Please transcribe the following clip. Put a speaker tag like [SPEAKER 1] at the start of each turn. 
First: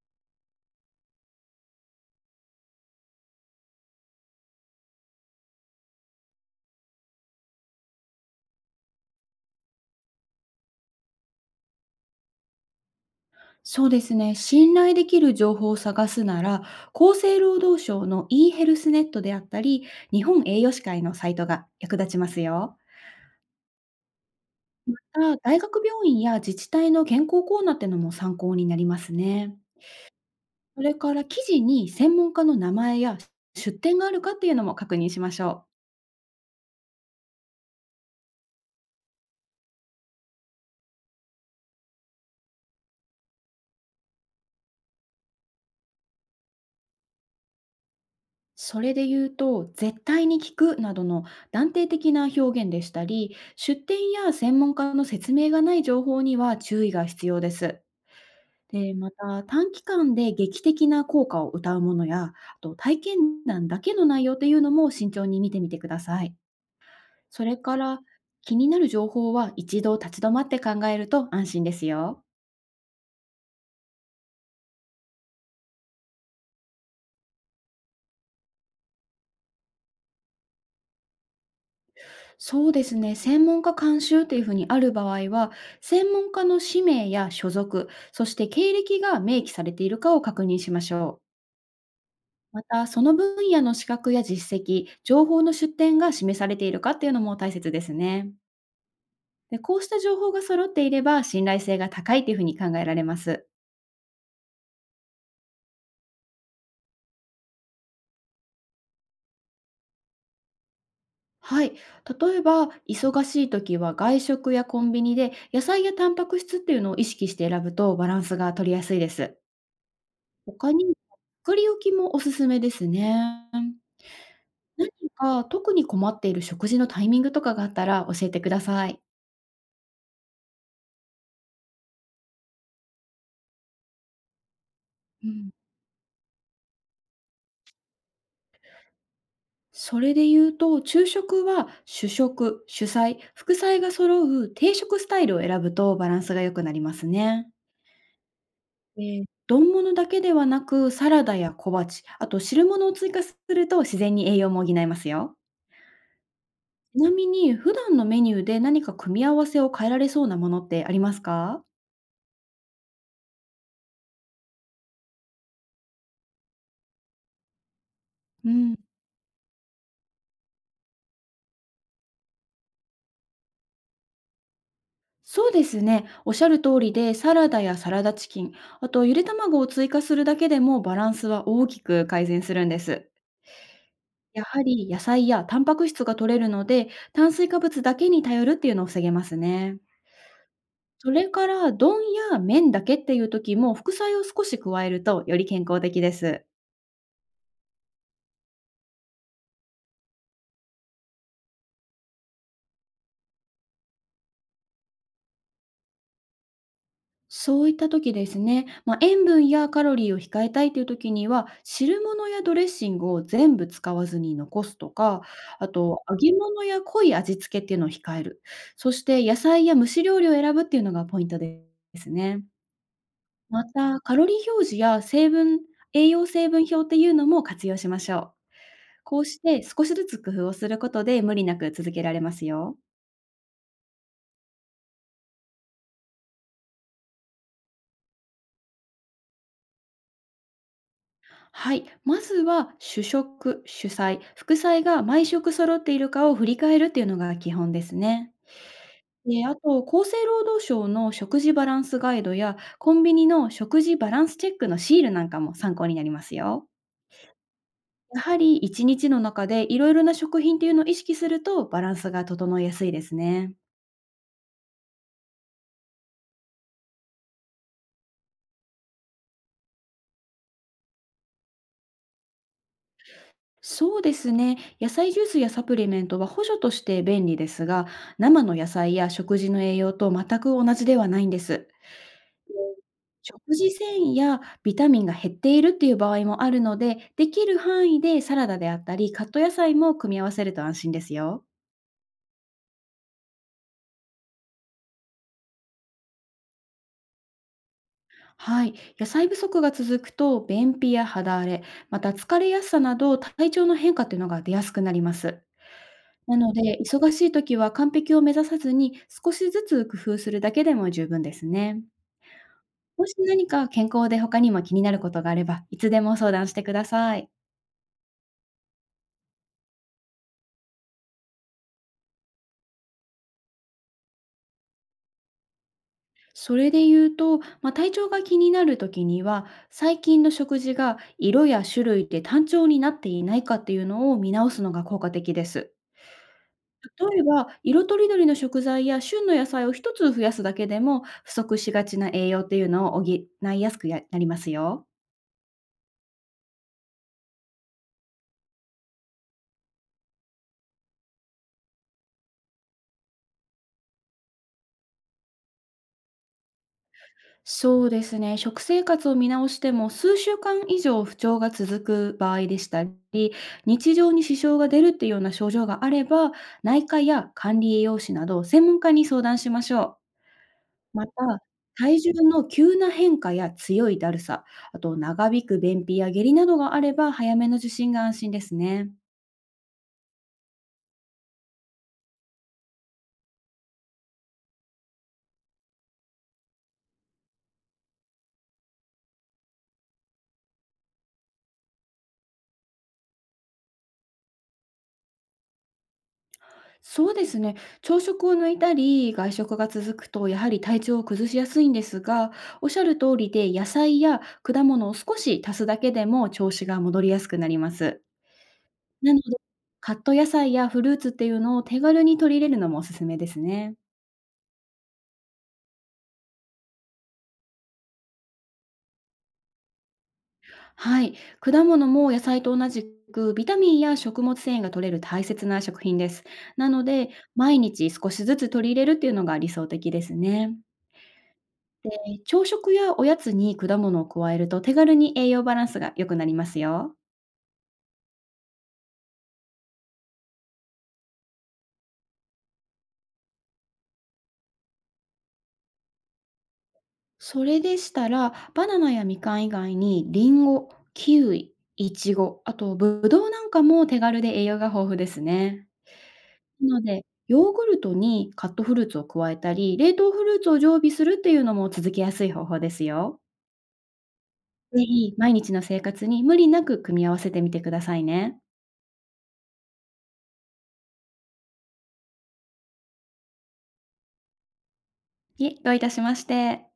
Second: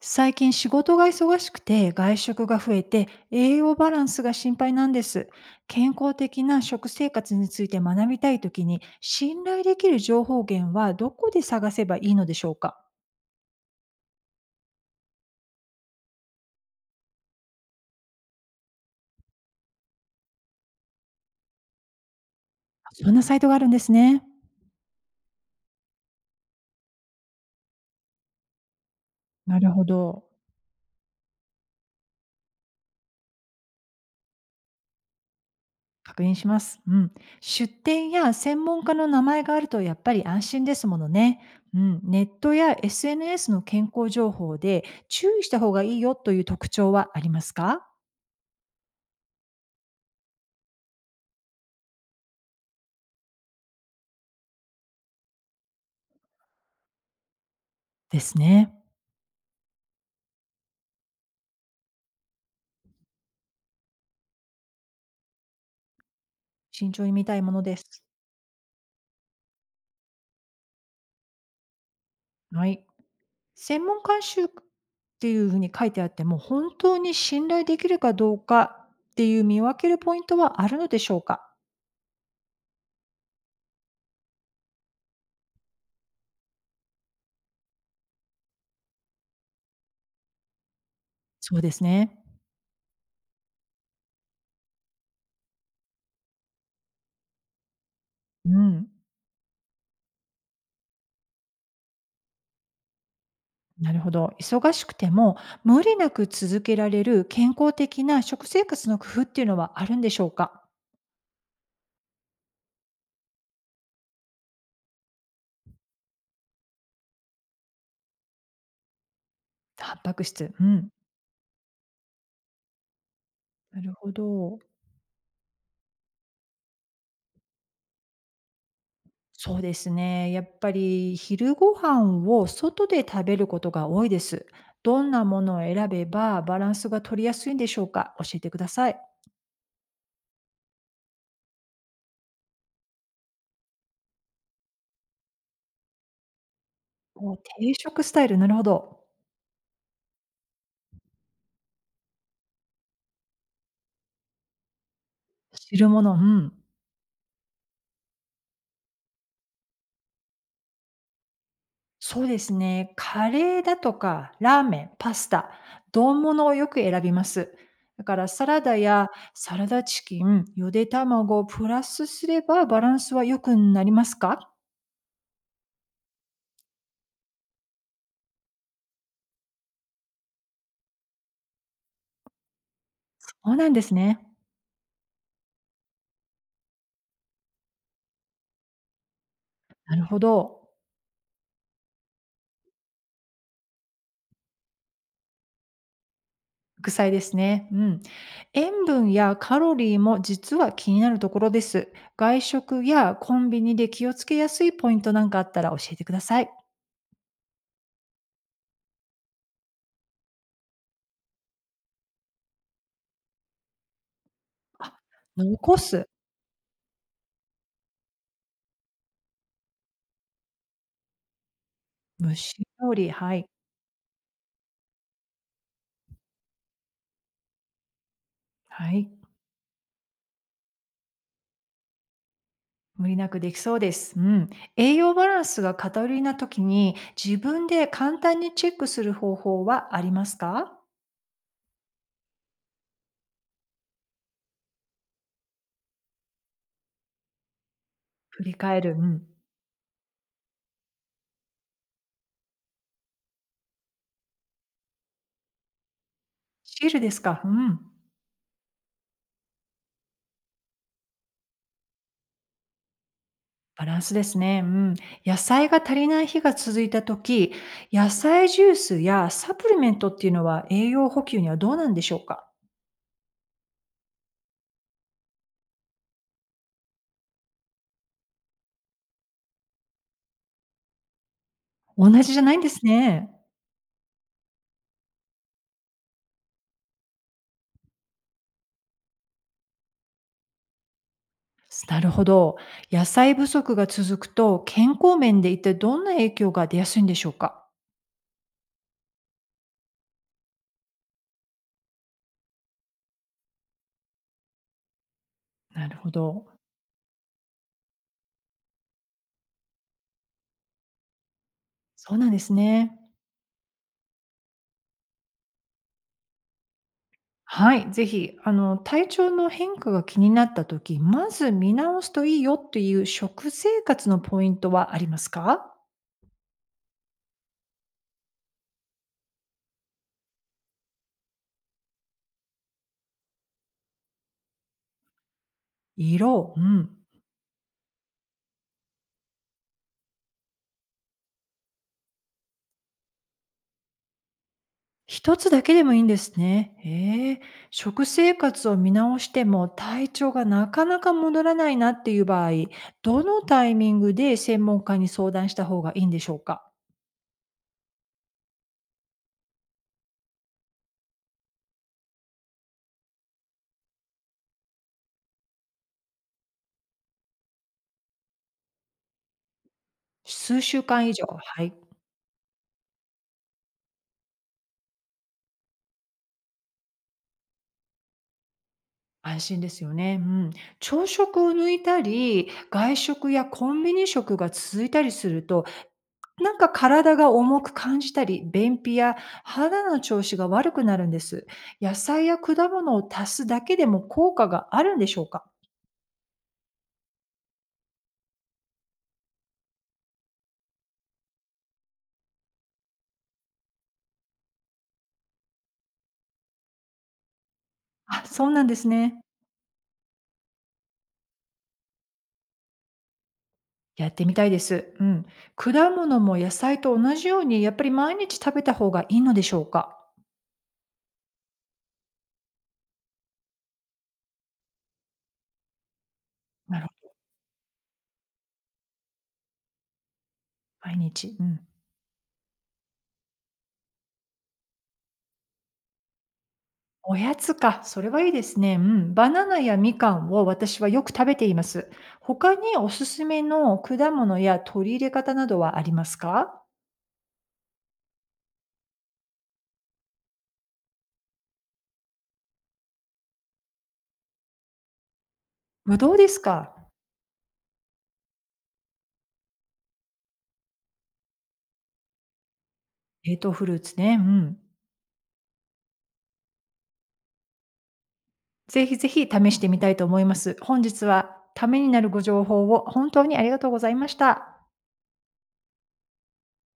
[SPEAKER 1] 最近仕事が忙しくて外食が増えて栄養バランスが心配なんです。健康的な食生活について学びたいときに信頼できる情報源はどこで探せばいいのでしょうか。
[SPEAKER 2] そうですね。信頼できる情報を探すなら、厚生労働省の eヘルスネットであったり、日本栄養士会のサイトが役立ちますよ。
[SPEAKER 1] そんなサイトがあるんですね。
[SPEAKER 2] 大学病院や自治体の健康コーナーってのも参考になりますね。
[SPEAKER 1] なるほど。
[SPEAKER 2] それから、記事に専門家の名前や出典があるかっていうのも確認しましょう。
[SPEAKER 1] 確認します。うん。出店や専門家の名前があるとやっぱり安心ですものね。うん。ネットや SNS の健康情報で注意した方がいいよという特徴はありますか。
[SPEAKER 2] それで言うと、絶対に聞くなどの断定的な表現でしたり、出典や専門家の説明がない情報には注意が必要です。
[SPEAKER 1] ですね。
[SPEAKER 2] で、また短期間で劇的な効果を謳うものや、あと体験談だけの内容というのも慎重に見てみてください。
[SPEAKER 1] 慎重に見た
[SPEAKER 2] そ
[SPEAKER 1] いも
[SPEAKER 2] れ
[SPEAKER 1] の
[SPEAKER 2] か
[SPEAKER 1] で
[SPEAKER 2] ら、
[SPEAKER 1] す。
[SPEAKER 2] 気になる情報は一度立ち止まって考えると安心ですよ。
[SPEAKER 1] はい。専門監修っていうふうに書いてあっても、本当に信頼できるかどうかっていう見分けるポイントはあるのでしょうか？
[SPEAKER 2] そうですね。専門家監修というふうにある場合は、専門家の氏名や所属、そして経歴が明記されているかを確認しましょう。
[SPEAKER 1] そうですね。
[SPEAKER 2] また、その分野の資格や実績、情報の出典が示されているかっていうのも大切ですね。
[SPEAKER 1] うん、
[SPEAKER 2] で、こうした情報が揃っていれば、信頼性が高いというふうに考えられます。
[SPEAKER 1] なるほど。忙しくても無理なく続けられる健康的な食生活の工夫っていうのはあるんでしょうか？
[SPEAKER 2] はい。例えば、忙しい時は外食やコンビニで野菜やタンパク質っていうのを意識して選ぶとバランスが取りやすいです。
[SPEAKER 1] タンパク質。う
[SPEAKER 2] 他
[SPEAKER 1] ん。
[SPEAKER 2] に、作り置きもおすすめですね。
[SPEAKER 1] なるほど。
[SPEAKER 2] 何か特に困っている食事のタイミングとかがあったら教えてください。
[SPEAKER 1] そうですね。やっぱり昼ご飯を外で食べることが多いです。どんな
[SPEAKER 2] う
[SPEAKER 1] も
[SPEAKER 2] ん、
[SPEAKER 1] のを選べばバランスが取りやすいんでしょうか、教えてください。
[SPEAKER 2] それで言うと、昼食は主食、主菜、副菜が揃う定食スタイルを選ぶとバランスが良くなります
[SPEAKER 1] お
[SPEAKER 2] ね。
[SPEAKER 1] 定食スタイル、なるほ
[SPEAKER 2] え
[SPEAKER 1] ど。
[SPEAKER 2] え、丼物だけではなく、サラダや小鉢、あと汁物を追加すると自然に栄養も補えますよ。
[SPEAKER 1] 汁物、うん。
[SPEAKER 2] ちなみに、普段のメニューで何か組み合わせを変えられそうなものってありますか？
[SPEAKER 1] そうですね。カレーだとか、ラーメン、パスタ、丼物をよく選びます。だからサ
[SPEAKER 2] う
[SPEAKER 1] ラ
[SPEAKER 2] ん、
[SPEAKER 1] ダやサラダチキン、ゆで卵をプラスすればバランスは良くなりますか。
[SPEAKER 2] そうですね。おっしゃる通りで、サラダやサラダチキン、あとゆで卵を追加するだけでもバランスは大きく改善するんです。
[SPEAKER 1] そうなんですね。
[SPEAKER 2] やはり野菜やタンパク質が取れるので、炭水化物だけに頼るっていうのを防げますね。
[SPEAKER 1] なるほど。
[SPEAKER 2] それから、丼や麺だけっていう時も、副菜を少し加えるとより健康的です。
[SPEAKER 1] 副菜ですね。うん。塩分やカロリーも実は気になるところです。外食やコンビニで気をつけやすいポイントなんかあったら教えてください。
[SPEAKER 2] そういった時ですね、まあ、塩分やカロリーを控えたいという時には、汁物やドレッシングを全部使わずに残すとか、あ
[SPEAKER 1] 残
[SPEAKER 2] と
[SPEAKER 1] す、
[SPEAKER 2] 揚げ物や濃い味付けっていうのを控える。そして、野菜や蒸し料理を選ぶっていうのがポイントです
[SPEAKER 1] 蒸
[SPEAKER 2] ね。
[SPEAKER 1] し料理、はい。
[SPEAKER 2] また、カロリー表示や成分栄養成分表っていうのも活用しましょう。
[SPEAKER 1] はい。
[SPEAKER 2] こうして少しずつ工夫をすることで無理なく続けられますよ。
[SPEAKER 1] 無理なくできそうです。うん。栄養バランスが偏りな時に自分で簡単にチェックする方法はありますか。
[SPEAKER 2] はい。まずは主食、主菜、副菜が毎食揃っているかを振り返るっていうのが基本ですね。
[SPEAKER 1] 振り返る。うん。
[SPEAKER 2] で、あと、厚生労働省の食事バランスガイドやコンビニの食事バランスチェックのシールなんかも参考になりますよ。
[SPEAKER 1] シールですか。うん。
[SPEAKER 2] やはり一日の中でいろいろな食品っていうのを意識するとバランスが整いやすいですね。
[SPEAKER 1] バランスですね。うん。野菜が足りない日が続いた時、野菜ジュースやサプリメントっていうのは栄養補給にはどうなんでしょうか？
[SPEAKER 2] そうですね。野菜ジュースやサプリメントは補助として便利ですが、生の野菜や食事の栄養と全く同じではないんです。
[SPEAKER 1] 同じじゃないんですね。
[SPEAKER 2] 食事繊維やビタミンが減っているっていう場合もあるので、できる範囲でサラダであったり、カット野菜も組み合わせると安心ですよ。
[SPEAKER 1] なるほど。野菜不足が続くと、健康面で一体どんな影響が出やすいんでしょうか？
[SPEAKER 2] はい。野菜不足が続くと、便秘や肌荒れ、また疲れやすさなど体調の変化っていうのが出やすくなります。
[SPEAKER 1] なるほ
[SPEAKER 2] な
[SPEAKER 1] ど。
[SPEAKER 2] ので、忙しい時は完璧を目指さずに、少しずつ工夫するだけでも十分ですね。
[SPEAKER 1] そうなんですね。
[SPEAKER 2] もし何か健康で他にも気になることがあれば、いつでも相談してください。
[SPEAKER 1] はい、ぜひ、体調の変化が気になった時、まず見直すといいよっていう食生活のポイントはありますか？
[SPEAKER 2] それで言うと、まあ、体調が気になる時には、最近の食事が色や種類で単調になっていないかっていうのを見直すのが効果的です。
[SPEAKER 1] 色、うん。
[SPEAKER 2] 例えば、色とりどりの食材や旬の野菜を一つ増やすだけでも、不足しがちな栄養っていうのを補いやすくやなりますよ。
[SPEAKER 1] 一つだけでもいいんですね。へえ。食生活を見直しても体調がなかなか戻らないなっていう場合、どのタイミングで専門家に相談した方がいいんでしょうか？
[SPEAKER 2] そうですね。食生活を見直しても数週間以上不調が続く場合でしたり、日常に支障が出るっていうような症状があれば、内科や管理栄養士など専門家に相談しましょ
[SPEAKER 1] 数週
[SPEAKER 2] う。ま
[SPEAKER 1] 間
[SPEAKER 2] た、
[SPEAKER 1] 以上、はい、
[SPEAKER 2] 体重の急な変化や強いだるさ、あと長引く便秘や下痢などがあれば、早めの受診が安心ですね。
[SPEAKER 1] 安心ですよね。うん。朝食を抜いたり、外食やコンビニ食が続いたりすると、なんか体が重く感じたり、便秘や肌の調子が悪くなるんです。野菜や果物を足すだけでも効果があるんでしょうか？
[SPEAKER 2] そうですね。朝食を抜いたり、外食が続くと、やはり体調を崩しやすいんですが、おっしゃる通りで、野菜や果物を少し足すだけでも調子が戻りやすくなります。
[SPEAKER 1] あ、そうなんです
[SPEAKER 2] な
[SPEAKER 1] ね。
[SPEAKER 2] ので、カット野菜やフルーツっていうのを手軽に取り入れるのもおすすめですね。
[SPEAKER 1] やってみたいです。うん。果物も野菜と同じように、やっぱり毎日食べた方がいいのでしょうか？
[SPEAKER 2] はい。果物も野菜と同じく、ビタミンや食物繊維が取れる大切な食品です。な
[SPEAKER 1] な
[SPEAKER 2] の
[SPEAKER 1] るほ
[SPEAKER 2] で、毎日少しずつ取り入れるっていうのが理想的ですね。
[SPEAKER 1] ど、毎日。うん。
[SPEAKER 2] 朝食やおやつに果物を加えると手軽に栄養バランスが良くなりますよ。
[SPEAKER 1] おやつか、それはいいですね。うん。バナナやみかんを私はよく食べています。他におすすめの果物や取り入れ方などはありますか？
[SPEAKER 2] それでしたら、バナナやみかん以外にリンゴ、キウイ、イチゴ、あとブドウなんかも手軽で栄養が豊富ですね。
[SPEAKER 1] ぶどうです
[SPEAKER 2] な
[SPEAKER 1] か。
[SPEAKER 2] ので、ヨーグルトにカットフルーツを加えたり、冷凍フルーツを常備するっていうのも続けやすい方法ですよ。
[SPEAKER 1] 冷凍フルーツね。うん。
[SPEAKER 2] ぜひ、毎日の生活に無理なく組み合わせてみてくださいね。
[SPEAKER 1] ぜひぜひ試してみたいと思います。本日はためになるご情報を本当にありがとうございました。
[SPEAKER 2] いえ、どういたしまして。